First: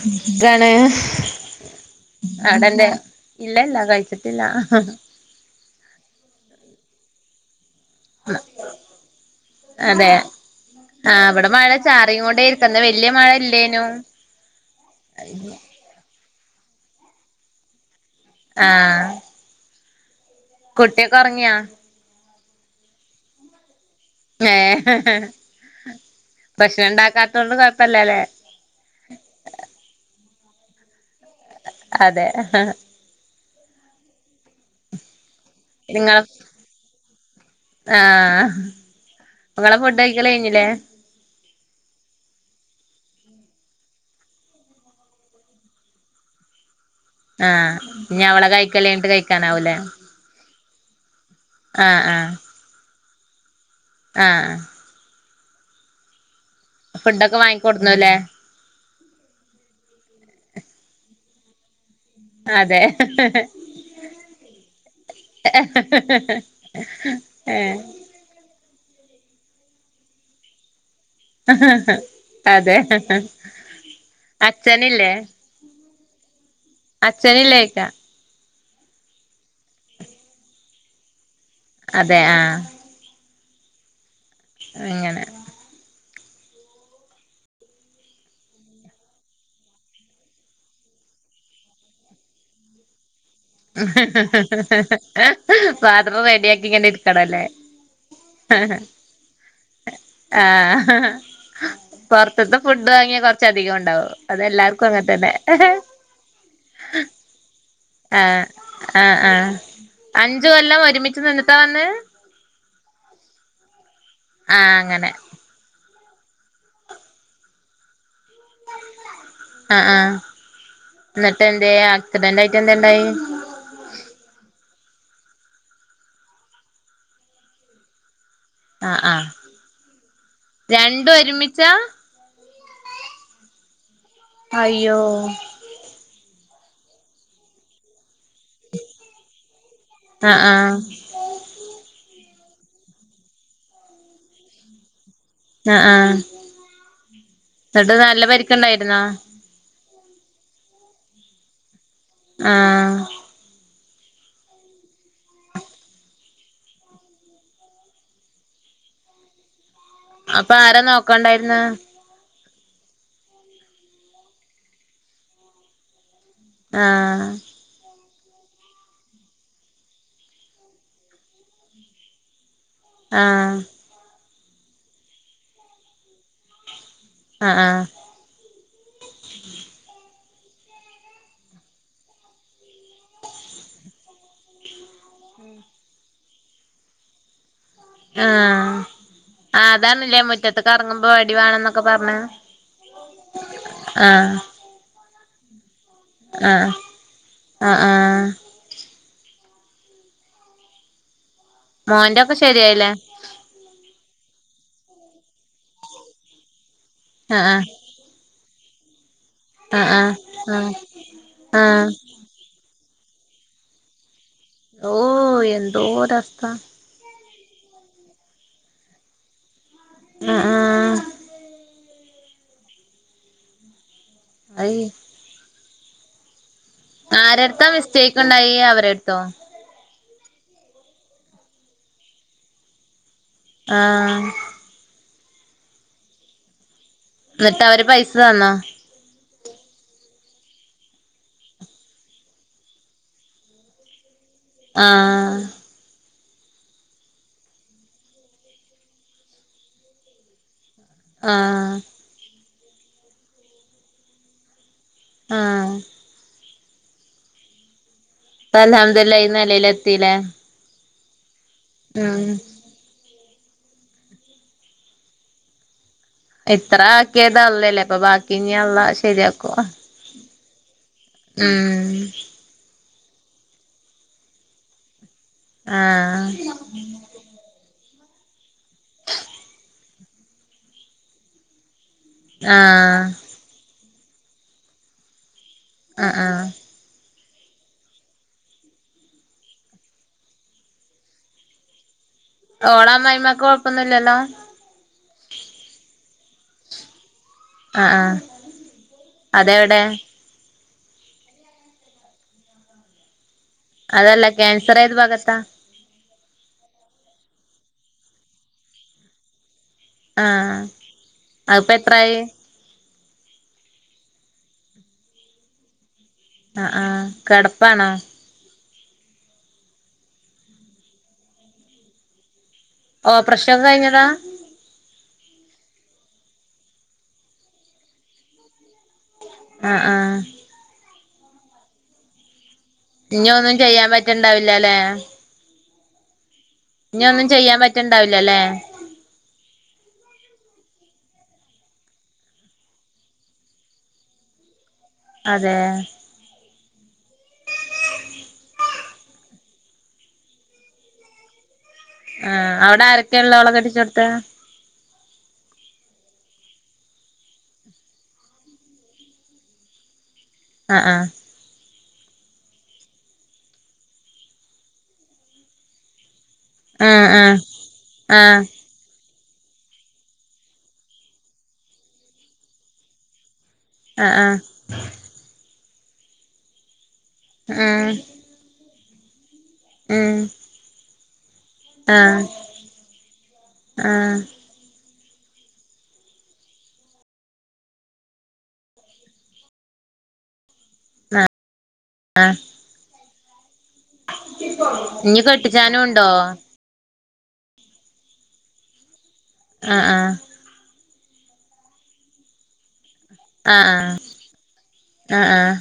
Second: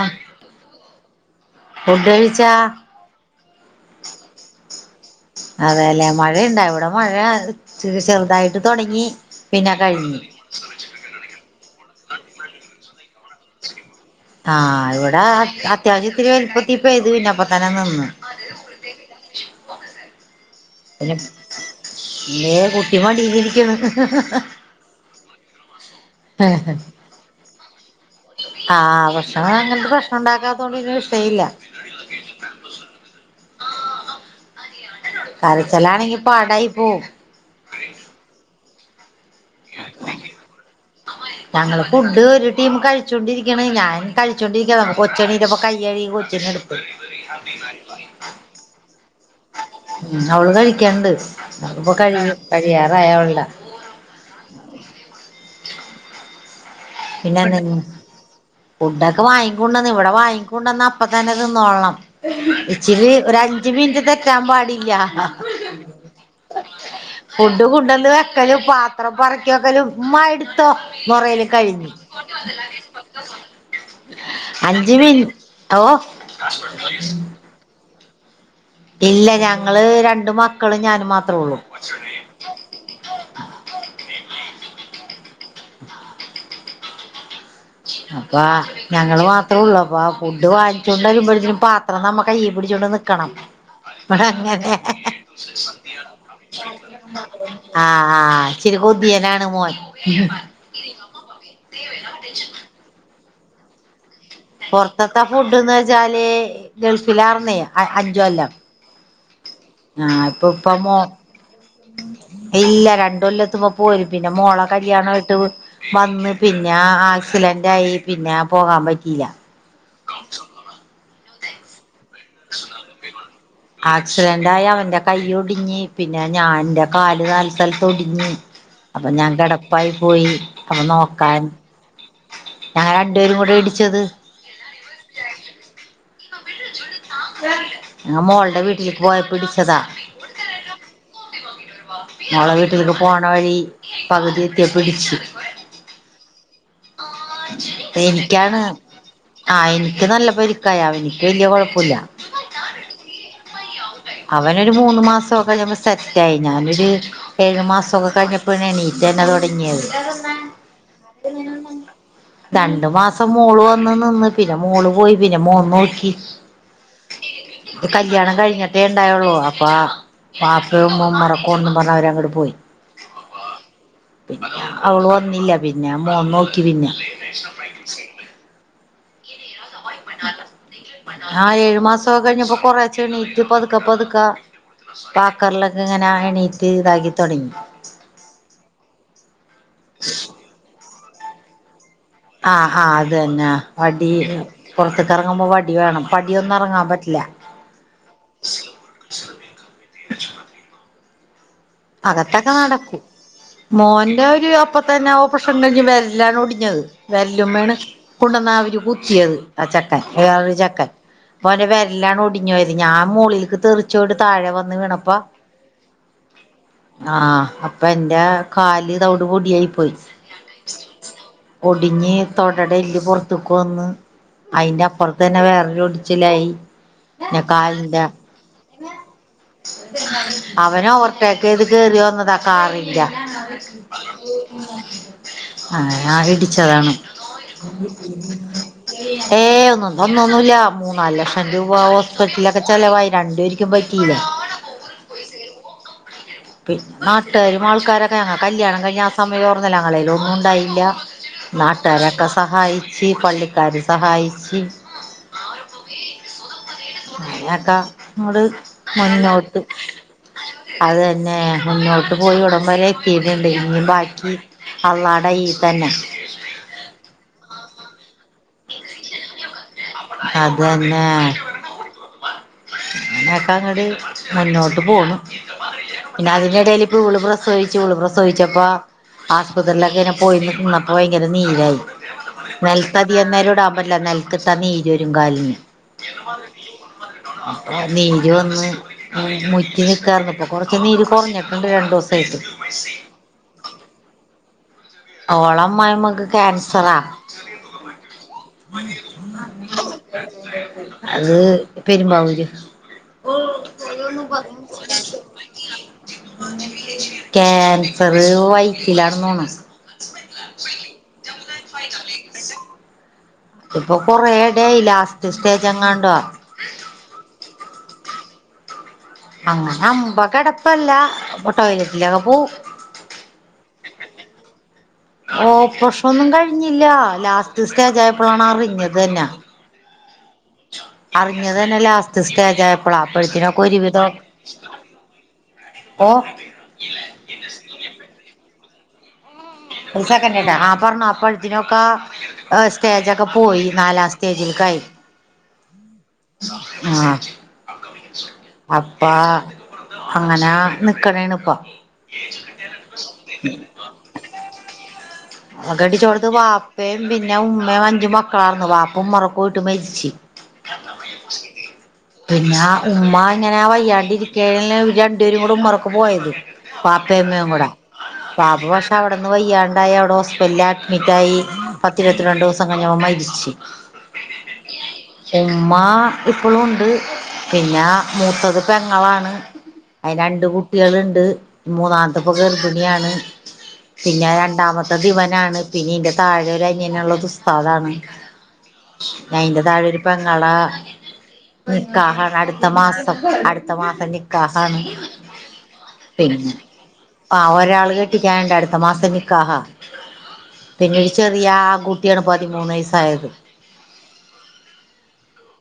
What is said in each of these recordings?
ആഹ് എന്താണ് ഫുഡ് കഴിച്ചാ ആടന്നെ ഇല്ല ഇല്ല കഴിച്ചിട്ടില്ല അതെല്ലെ മഴ ഇണ്ടാ ഇവിടെ മഴ ചെറുതായിട്ട് തുടങ്ങി പിന്നെ കഴിഞ്ഞു ആ അവിടെ മഴ ചാറിയ കൊണ്ടേയിരിക്കന്ന വലിയ മഴ ഇല്ലേനു ആഹ് ഇവിടെ അത്യാവശ്യത്തിരി വലുപ്പത്തി പെയ്തു പിന്നപ്പ തന്നെ നിന്ന് ആഹ് ഹലോ കുട്ടിയൊക്കെ ഉറങ്ങിയാ ഏ കുട്ടി മടിലിരിക്കയാണ് ഏ ഭക്ഷണം ഉണ്ടാക്കാത്തൊണ്ട് കൊഴപ്പല്ലല്ലേ ആഹ് ഭക്ഷണം അങ്ങനത്തെ ഭക്ഷണം ഉണ്ടാക്കാത്ത കൊണ്ട് ഇനി രക്ഷേയില്ല അതെ നിങ്ങള കരച്ചലാണെങ്കിപ്പോ പാടായി പോവും ആഹ് നിങ്ങളെ ഫുഡ് കയിക്കല് കഴിഞ്ഞില്ലേ ഞങ്ങള് ഫുഡ് ഒരു ടീം കഴിച്ചോണ്ടിരിക്കണ് ഞാൻ കഴിച്ചോണ്ടിരിക്കാ നമ കൊച്ചണ ഇപ്പ കയ്യി കൊച്ചണി എടു ആഹ് ഇനി അവളെ കഴിക്കഞ്ഞിട്ട് കഴിക്കാനാവൂലേ അവള് കഴിക്കണ്ട് അത് ഇപ്പോ ആഹ് കഴിയും ആഹ് കഴിയാറായി അവളുടെ ആഹ് ഫുഡൊക്കെ പിന്നെന്ന്നും വാങ്ങിക്കൊടുന്നുല്ലേ ഫുഡൊക്കെ വാങ്ങിക്ക കൊണ്ടുവന്ന് ഇവിടെ വാങ്ങിക്കൊണ്ടന്ന് അപ്പ തന്നെ തിന്നോള്ളണം അതെ ഇച്ചിരി ഒരഞ്ച് മിനിറ്റ് തെറ്റാൻ പാടില്ല ഏഹ് ക്കല് പാത്രം പെറുക്കിവെക്കലും ഉമ്മ എടുത്തോ പറയല് കഴിഞ്ഞു അതെ അഞ്ച് അച്ഛനില്ലേ മിനി ഓ അച്‌ഛനില്ലേ യിക്കാ ഇല്ല ഞങ്ങള് രണ്ട് മക്കളും ഞാനും മാത്രേ ഒള്ളു അതെ ആഹ് അങ്ങനെ അപ്പ ഞങ്ങള് മാത്രേ ഒള്ളൂ അപ്പൊ ആഹ് ഫുഡ് വാങ്ങിച്ചുകൊണ്ട് വരുമ്പഴത്തേനും പാത്രം നമ്മ കയ്യി പിടിച്ചോണ്ട് നിക്കണം ഇവിടെ അങ്ങനെ പാത്രംറെഡിയാക്കി ഇങ്ങനെ ഇടുക്കണല്ലേ ആഹ് ആഹ് ഇച്ചിരി കൊതിയനാണ് മോൻ പൊറത്തത്തെ ഫുഡ് വാങ്ങിയ കൊറച്ചധികം ഒണ്ടാവും പൊറത്തൊക്കെ ഫുഡ്ന്ന് വെച്ചാല് ഗൾഫിലാറുന്നെ ആഹ് ആഹ് ആഹ് ആഹ് ഇപ്പൊ അഞ്ചു ഇപ്പ കൊല്ലം മോ ഒരുമിച്ച് നിന്നിട്ടാ വന്നേ ഇല്ല രണ്ട് കൊല്ലെത്തുമ്പോ പോരും പിന്നെ മോളെ ആഹ് അങ്ങനെ കല്യാണായിട്ട് വന്ന് പിന്നെ ആക്സിലന്റായി പിന്നെ പോകാൻ പറ്റിയില്ല ആഹ് ആഹ് എന്നിട്ട് എന്തേ അ ആക്സിഡന്റ് ആയി അവന്റെ കൈ ഒടിഞ്ഞ് പിന്നെ ഞാ ന്റെ കാല് നാല് സ്ഥലത്തൊടിഞ്ഞ് ആഹ് അപ്പൊ ആഹ് ഞാൻ കെടപ്പായി പോയി അപ്പൊ രണ്ടും നോക്കാൻ ഒരുമിച്ചാ ഞങ്ങള് രണ്ടുപേരും കൂടെ ഇടിച്ചത് അയ്യോ ഞാ മോൾടെ വീട്ടിലേക്ക് പോയപ്പോ ഇടിച്ചതാ ആഹ് ആഹ് മോളെ വീട്ടിലേക്ക് പോണ വഴി പകുതി എത്തിയപ്പ ഇടിച്ചു ആഹ് ആഹ് എന്നിട്ട് നല്ല പരിക്ക് എനിക്കാണ് ഇണ്ടായിരുന്നോ ആഹ് എനിക്ക് നല്ല പരിക്ക എനിക്ക് വല്യ കൊഴപ്പല്ല ആഹ് അവനൊരു മൂന്ന് മാസവൊക്കെ കഴിഞ്ഞപ്പോ സെറ്റായി ഞാനൊരു ഏഴു മാസവൊക്കെ കഴിഞ്ഞപ്പ ഞാൻ എണീറ്റന്നെ തൊടങ്ങിയത് അപ്പൊ ആരാ നോക്കണ്ടായിരുന്ന് രണ്ടു മാസം മോള് വന്ന് നിന്ന് പിന്നെ മോള് പോയി പിന്നെ മോൻ നോക്കി ആഹ് കല്യാണം കഴിഞ്ഞോ റ്റേണ്ടായള്ളൂ അപ്പ ബാപ്പേം ഉമ്മേം ഉംറക്ക് പോവും പറഞ്ഞ് അവരങ്ങട്ട് പോയി ആഹ് പിന്നെ അവള് വന്നില്ല പിന്നെ മോൻ നോക്കി പിന്നെ അ ആഹ് ആഹ് ഏഴ് മാസോക്കെ കഴിഞ്ഞപ്പോ കൊറേച്ചെ എണീറ്റ് പതുക്കെ പതുക്കെ വാക്കറിലൊക്കെ ഇങ്ങനെ എണീറ്റ് ഇതാക്കി തൊടങ്ങി ആഹ് അതാണല്ലേ മുറ്റത്ത്ക്ക് എറങ്ങുമ്പോ വടി വേണന്നൊക്കെ പറഞ്ഞേ ആഹ് ആഹ് അത് തന്നെ വടി പൊറത്ത്ക്കെറങ്ങുമ്പോ വടി വേണം പടിയൊന്നും ആഹ് എറങ്ങാൻ പറ്റില്ല ആഹ് ആഹ് മോന്റൊക്കെ അകത്തൊക്കെ ശരിയായില്ലേ നടക്കും മോന്റെ ഒരു അപ്പ തന്നെ ഓപ്പറേഷൻ ഉണ്ടെങ്കി വെരലാണ് ഒടിഞ്ഞത് ആഹ് വെരലുമ്മേണ് കൊണ്ടുവന്നവര് കുത്തിയത് ആഹ് ചെക്കൻ ഏതൊരു ചെക്കൻ അപ്പോന്റെ ആഹ് വെരലാണ് ഒടി ഞാൻ മോളിലേക്ക് തെറിച്ചു പോയിട്ട് താഴെ വ ഓഹ് എന്തോരസ്ഥ ആഹ് അപ്പൊ എന്റെ കാല് തവിട്ട് പൊടിയായി പോയി ആഹ് ആഹ് ഒടിഞ്ഞ് തൊടട എല്ല് പൊറത്തേക്ക് വന്ന് അയ് അയ്ന്റെ അപ്പുറ ത്ത് തന്നെ വേറൊരു ഒടിച്ചിലായി പിന്നെ ആരെടുത്താ മിസ്റ്റേക്ക് ഉണ്ടായി അവരെടുത്തോ അവരാ ഓവർടേക്കഴ്ത് കേറി വന്നതാ കാറിന്റെ ആഹ് അറിയാതെ ഇടിച്ചതാണ് എന്നിട്ട് അവര് പൈസ തന്നോ ഏഹ് ഒന്നും തന്നൊന്നുമില്ല മൂന്നാല് ലക്ഷം രൂപ ഹോസ്പിറ്റലൊക്കെ ചെലവായി രണ്ട് പേര്ക്കും പറ്റില്ലേ ആഹ് പിന്നെ നാട്ടുകാരും ആൾക്കാരൊക്കെ ഞങ്ങ കല്യാണം കഴിഞ്ഞ ആ സമയ യിരുന്നല്ലോ ഞങ്ങളേല് ഒന്നും ഉണ്ടായില്ല ആഹ് നാട്ടാരൊക്കെ സഹായിച്ച് പള്ളിക്കാര് സഹായിച്ച് ആഹ് [unintelligible] ങ്ങട് മുന്നോട്ട് പിന്നെ അതന്നെ മുന്നോട്ട് പോയി ഇവിടം വരെ എത്തി ഇനി എന്തേലും ഉണ്ടോ ബാക്കി അള്ളാട കയിൽതന്നെ ഇത്ര ആക്കിയത് അള്ളല്ലേ അപ്പൊ ബാക്കി ഇനി അള്ള ശെരിയാക്കു അതന്നെ ഉം ഒക്കെഅങ്ങോട്ട് മുന്നോട്ട് പോന്നു പിന്നെ ആഹ് അതിനിടേൽ വീണ്ടും പ്ര പ്രസവിച്ചു ഓള് പ്രസോവിച്ചപ്പോ ആശുപത്രിയിലൊക്കെ ഇങ്ങെ പോയിന്ന് ന്നപ്പോ ഭയങ്കര നീരായി ആഹ് നെൽത്തധികനേരം ഇടാൻ പാടില്ല നെൽത്തിട്ടനീര്വരും കാലിന്തന്ന ഈജൊരും കാലിന് ആഹ് ആഹ് നീര് വന്ന് മുറ്റി നിക്കാന്ന് ഇപ്പൊ കൊറച്ച് നീര് കൊറഞ്ഞിട്ടുണ്ട് രണ്ടു ദിവസം ഓള അമ്മായിമാക്ക് കൊഴപ്പൊന്നുംല്ലല്ലോ ഓള അമ്മായിമ്മക്ക് ക്യാൻസറാ ആഹ് ആഹ് അതെവിടെ അത് പെരുമ്പാവൂര് അതല്ല കൻസർ ഏത് ഭാഗത്താ കൻസർ വയ്യറ്റിൽ തോണ് ആഹ് അതിപ്പോ എത്രായി തിപ്പൊ കൊറേടായി ലാസ്റ്റ് സ്റ്റേജ് എങ്ങാണ്ട്വാ ആഹ് ആഹ് കെടപ്പാണോ അങ്ങനെ അമ്പ കെടപ്പല്ല ടോയ്ലറ്റിലൊക്കെ പോ ഓപ്പറേഷൻ കഴിഞ്ഞതാ ഓപ്രഷനൊന്നും കഴിഞ്ഞില്ല ലാസ്റ്റ് സ്റ്റേജ ആയപ്പോഴാണ് അറിഞ്ഞത് തന്നെ ആഹ് ആഹ് അറിഞ്ഞത് തന്നെ ലാസ്റ്റ് സ്റ്റേജ ആയപ്പോളാ ഇനി ഒന്നും അപ്പഴത്തിനൊക്കെ ചെയ്യാൻ ഒരുവിതോ പറ്റണ്ടാവില്ലല്ലേ ഇപ്പൊ ഞ്ഞി ഒന്നും ചെയ്യാൻ പറ്റണ്ടാവില്ലല്ലേ ഒരു സെക്കൻട്ടാ ആഹ് പറഞ്ഞു അപ്പഴ ത്തിനൊക്കെ സ്റ്റേജൊക്കെ പോയി നാലാം സ്റ്റേജിലേക്കായി അതെ ആഹ് അപ്പാ അങ്ങനെ നിക്കണേണ് ഇപ്പം. ആഹ് അവ്ടെ ആരെക്കേള്ളത് ഓളെ കെട്ടിച്ചോട്ത്ത്? ഓളകെട്ടിച്ചോട്ത്ത് വാപ്പയും പിന്നെ ഉമ്മയും അഞ്ചും മക്കളായിരുന്നു വാപ്പ ഉമ്മറക്കോയിട്ട് മരിച്ച്. ആഹ് ആഹ് പിന്നെ ഉമ്മ ഇങ്ങനെ വയ്യാണ്ടിരിക്കേണല്ലോ ഇവര് രണ്ടുപേരും കൂടെ ഉമ്മറക്ക് പോയത്. ആഹ് ബാപ്പയും ആഹ് ഉമ്മയും കൂടെ. ആഹ് ബാപ്പ പക്ഷെ അവെടന്ന് വയ്യാണ്ടായി അവടെ ഹോസ്പിറ്റൽല് അഡ്മിറ്റായി. പത്തിരത്തിരണ്ടൂസം കഴിഞ്ഞപ്പം മരിച്ച്. ആഹ് ആഹ്. ഉമ്മ ഇപ്പളും ഉണ്ട് പിന്നാ ആഹ് മൂത്തത് പെങ്ങളാണ് ഉം അയ്ന് ഉം രണ്ട് കുട്ടിയേള്ണ്ട്. മൂന്നാമത്ത ആഹ് പ്പ ഗർഭിണിയാണ്. ആഹ് പിന്നെ രണ്ടാമ ത്ത ദിവനാണ്. പിന്നെ ഈന്റെ താഴൊരനിയനുള്ളത് ഉസ്താദാണ്. പിന്നയ്ന്റെ താഴൊരു പെങ്ങള ആഹ് ആഹ് നിക്കാഹാണ് അടുത്ത മാസം. അടു ത്ത മാസം നികാഹാണ്. ഇഞ്ഞ് കെട്ടിച്ചാനും ഉണ്ടോ പിന്നെ ആഹ് ഒരാള് കെട്ടിക്ക്യാൻണ്ട്. അടുത്ത മാസം നിക്കാഹാ. ആഹ് ആഹ് പിന്നെ ഈ ചെറിയ ആ കുട്ടിയാണ് പതിമൂന്ന് വയസ്സായത്. ആഹ് ആഹ് ആഹ് ആഹ്.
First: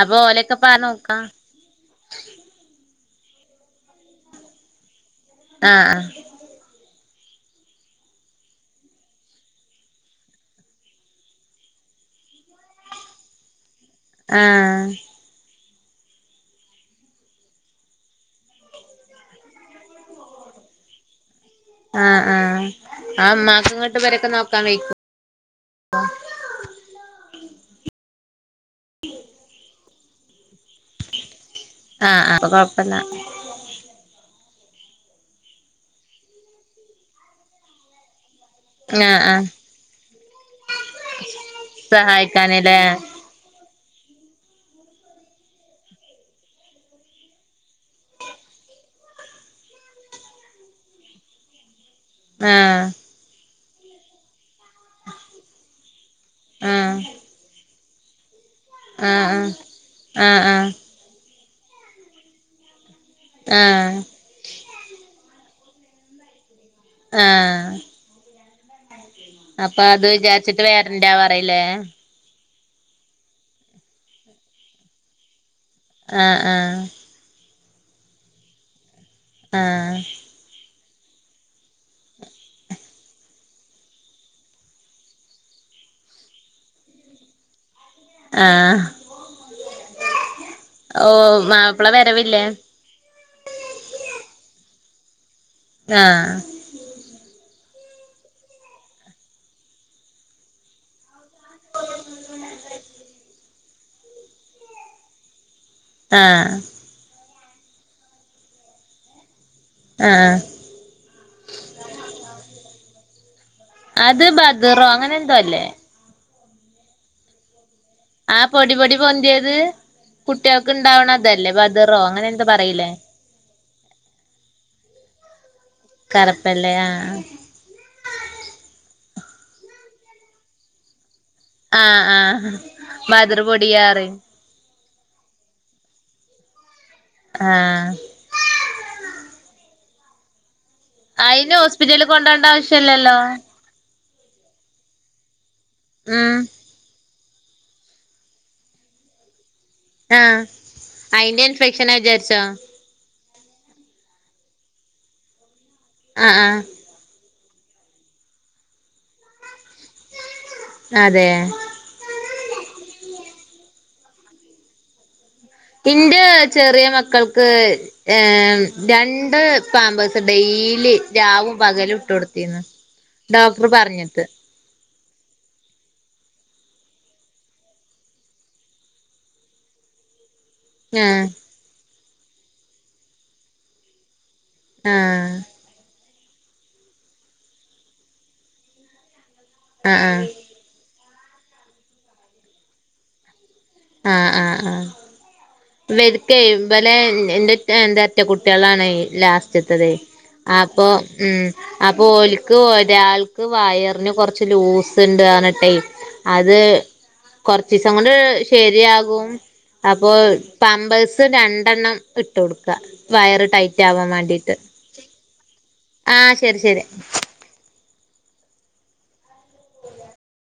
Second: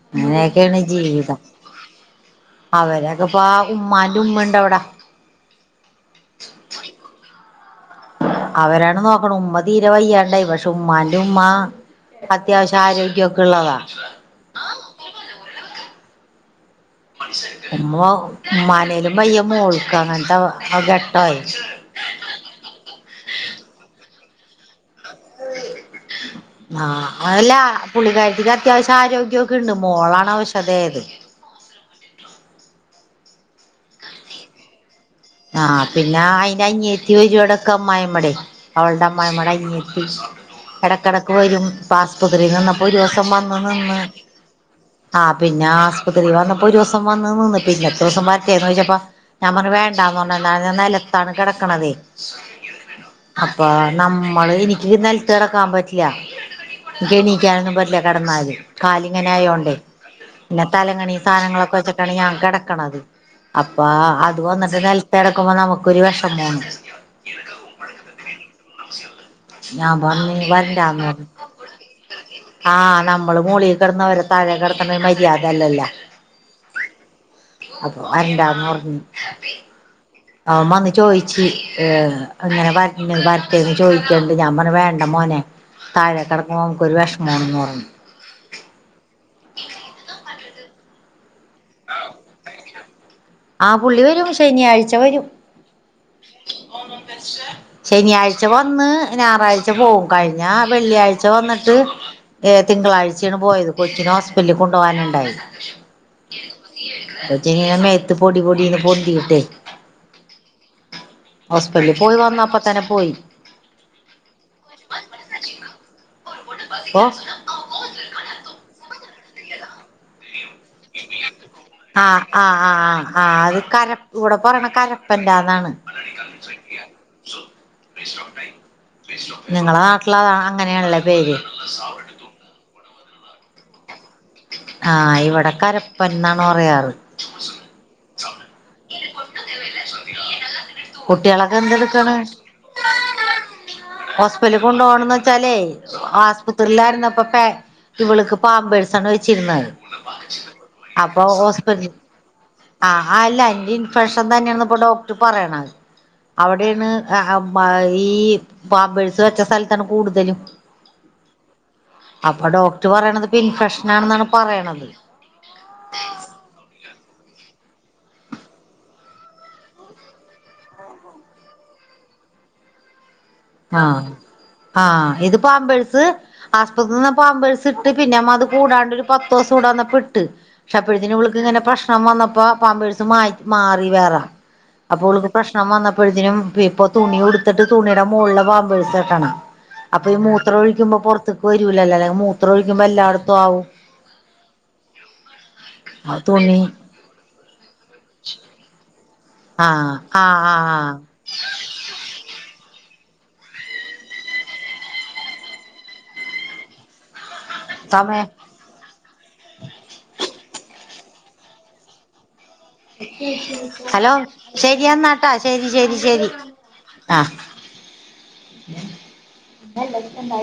അപ്പൊ ഓലെക്കെ ഇപ്പാര അങ്ങനെയൊക്കെയാണ് നോക്കാ. ജീവിതം അവരൊക്കെ ഇപ്പാ ഉമ്മാന്റെ ഉമ്മണ്ടവിട. ആഹ് ആഹ്. അവരാണ് നോക്ക്ണ്. ഉമ്മ തീരെ വയ്യാണ്ടായി. പക്ഷെ ഉമ്മാന്റെ ഉമ്മാ അത്യാവശ്യം ആരോഗ്യം ഒക്കെ ഉള്ള ആളാ. ആഹ് ഉമ്മ ഉമ്മാനേലും വയ്യ മോൾക്ക് അങ്ങൻത്ത ഘട്ടായി. ആഹ് ആഹ്. ആ ഇമ്മാക്ക് ഇങ്ങട്ട് വെരെക്കെ നോക്കാൻ വെയ് കോ? മാ അല്ലാ പുള്ളികാരത്തിക്ക് അത്യാവശ്യം ആരോഗ്യമൊക്കെ ഉണ്ട് മോളാണ് അവശതയായത്. ആഹ് ആഹ് കൊഴപ്പല്ല. ആഹ് പിന്നെ അയിൻ്റെ അനിയത്തി വരുഎടക്ക് അമ്മായിമ്മടെയ്. അവൾടെ ആഹ് ആഹ് അമ്മായിമ്മടെ അനിയെത്തി എടക്കെടക്ക് വരും. ഇപ്പാസ്പത്രീന്ന് സഹായിക്കാന്ല്ലേ വന്നപ്പം ഒരൂസം വ ന്ന് നിന്ന്. ആഹ് പിന്നാസ്പത്രീന്ന് വന്നപ്പം ഒരൂസം വന്ന് നിന്ന് പിന്നെ എത്രൂസം വരറ്റെന്ന് ചോയിച്ചപ്പം ഞാൻ പർഞു വേണ്ടാന്ന് പർഞ് എന്താന്ന് നെലത്താണ് കെടക്കണതേ. ആഹ്. അപ്പോ നമ്മള് എനിക്ക് നെൽത്ത് കെടക്കാൻ പറ്റില്ല. ആഹ് എനിക്ക് എണീക്കാനൊന്നും പറ്റില്ല കെടന്നാല്. ആഹ് ആഹ് കാലിങ്ങനായോണ്ടേ പിന്നെ ആഹ് തലങ്ങണി സാനങ്ങളൊക്കെ വെച്ചക്കാണ് ഞാൻ കെടക്കണത്. ആഹ് അപ്പ ആഹ് അത് വന്ന് ദ് നെൽത്ത് കെടക്കുമ്പം നമുക്കൊരു വെഷമാണ്. ആഹ് അപ്പൊ ഞാൻ അത് പറഞ് വിചാരിച്ചിട്ട് വരണ്ടാന്ന്. വരണ്ടാ പറയില്ലേ ആഹ് നമ്മള് മോളിൽ കിടന്നവരെ താഴെ കിടത്തണത് മര്യാദ അല്ലല്ലോ. ആഹ് ആഹ്. അപ്പൊ വരണ്ടാന്ന് പർഞ്. ആഹ്. അവൻ വന്ന് ചോയിച്ച്, ഏഹ് ഇങ്ങനെ വര്ണ് വരട്ടേന്ന് ചോയിക്ണ്ട് ഞാൻ പറഞ്ഞു വേണ്ട മോനെ താഴെ കെടക്കുമ്പോ നമുക്ക് ഒരു വെഷമോണെന്ന് പറഞ്ഞു ആഹ് ഓഹ് മാപ്പള വരവില്ലേ ആഹ് പുള്ളി വരും ശനിയാഴ്ച വരും ആഹ് ശനിയാഴ്ച വന്ന് ഞായറാഴ്ച പോകും കഴിഞ്ഞ വെള്ളിയാഴ് ച്ച വന്നിട്ട് ഏ തിങ്കളാഴ്ച്ചയാണ് പോയത് കൊച്ചിനെ ഹോസ്പിറ്റലിൽ കൊണ്ടു പോകാനുണ്ടായി ആഹ് കൊച്ചിങ്ങനെ മേത്ത് പൊടി പൊടിന്ന് പൊന്തിയിട്ടേ ആഹ് ആഹ് ഹോസ്പിറ്റലിൽ പോയി വന്നപ്പ തന്നെ പോയി അത് ബദറോ അങ്ങനെ എന്തോ അല്ലേ ഓഹ് ആഹ് പൊടി പൊടി പൊന്തിയത് കുട്ടികൾക്ക് ഇണ്ടാവണ അതല്ലേ ബതറോ ആഹ് അങ്ങനെ എന്തോ ആഹ് പറയില്ലേ ആഹ് ആഹ് അത് കര ഇവിടെ പറയണെ കരപ്പെന്റാന്നാണ് കരപ്പെല്ലെ ആഹ് ആഹ് നിങ്ങളെ നാട്ടില് അതാ അങ്ങനെയാണല്ലേ പേര് ആഹ് ആഹ് മതറ് പൊടിയാറ് ആഹ് ഇവിടെ കരപ്പൻന്നാണ് പറയാറ് ആഹ് ഇ കൊട്ടല്ല [inaudible] അയിന് ഹോസ്പിറ്റലില് കൊണ്ടോണ്ട ആവശ്യം ഇല്ലല്ലോ ഹോസ്പിറ്റലിൽ കൊണ്ടോണന്ന് വെച്ചാലേ ഉം ആസ്പത്രിലാരുന്നപ്പം പേ ഇവള്ക്ക് പാമ്പേഴ്സാണ് വെച്ചിരുന്നത് ആഹ് അപ്പൊ അയിന്റെ ഹോസ്പിറ്റൽ ഇൻഫെക്ഷനാ വിചാരിച്ചോ ആഹ് അല്ല അയിന്റെ ഇൻഫെക്ഷൻ തന്നെയാണെന്ന് ഇപ്പൊ ഡോക്ടറ് പറയണത് ആഹ് ആഹ് അവിടെയാണ് ആഹ് ആഹ് പാ ഈ പാമ്പേഴ്സ് വെച്ച സ്ഥലത്താണ് കൂടുതലും അതെ അപ്പൊ ഡോക്ടറ് പറയണത് ഇപ്പൊ ഇൻഫെക്ഷനാണെന്നാണ് പറയണത് ഇന്റെ ചെറിയ മക്കൾക്ക് ഏഹ് ഉം രണ്ട് പാമ്പേഴ്സ് ഡെയ്ലി രാവും പകലും ഇട്ട് കൊടുത്തിരുന്നു ഡോക്ടറ് ആഹ് പറഞ്ഞിട്ട് ആഹ് ഇത് പാമ്പേഴ്സ് ആസ്പത്രിൽ നിന്ന് പാമ്പേഴസ് ഇട്ട് പിന്നെ നമ്മ അത് കൂടാണ്ട് ഒരു പത്തോസം ഇവടന്നപ്പം ഇട്ട് ക്ഷെ അപ്പഴത്തേനും ആഹ് ഇവള്ക്ക് ഇങ്ങനെ പ്രശ്നം വന്നപ്പോ പാമ്പേഴസ് മായ് മാറി വേറെ അപ്പൊ ഓള്ക്ക് ആഹ് പ്രശ്നം വന്നപ്പൊഴത്തേനും ഇപ്പൊ തുണി ഉടുത്തിട്ട് തുണിടെ മോളിലാ പാമ്പേഴ്സ് കെട്ടണെ ആഹ് അപ്പൊ ഈ ആഹ് മൂ ത്രൊഴിക്കുമ്പോ പൊറത്തക്ക് വരൂല്ലല്ലോ അല്ലെങ്കി മൂത്രം ഒഴിക്കുമ്പോ എല്ലാടത്തും ആവും ആഹ് ആഹ് ആഹ് ഇവര്ക്കെ തുണി [unintelligible] ലെ എൻ [unintelligible] കുട്ടിയളാണെ ലാസ് ച്ചിട്ടതേ ആഹ് ആഹ് ആഹ് അപ്പൊ ആഹ് ഉം അപ്പൊ ഓല് ക്ക് ഒരാൾക്ക് വയറിന് കൊറച്ച് ലൂസ് ഇണ്ട് പറഞ്ഞിട്ടേ അത് കൊറച്ചീസം കൊണ്ട് സമയം ശെരിയാകും അപ്പൊ പാമ്പേഴ്സ് രണ്ടെണ്ണം ഇട്ട് കൊടുക്ക വയറ് ടൈറ്റ് ആവാൻ ഹലോ വേണ്ടീട്ട് ശെരിയെന്നാട്ടോ ശെരി ശെരി ശെരി ആഹ് ശരി ശരി ആഹ് എന്ന ലക്ഷ ആായി [unintelligible]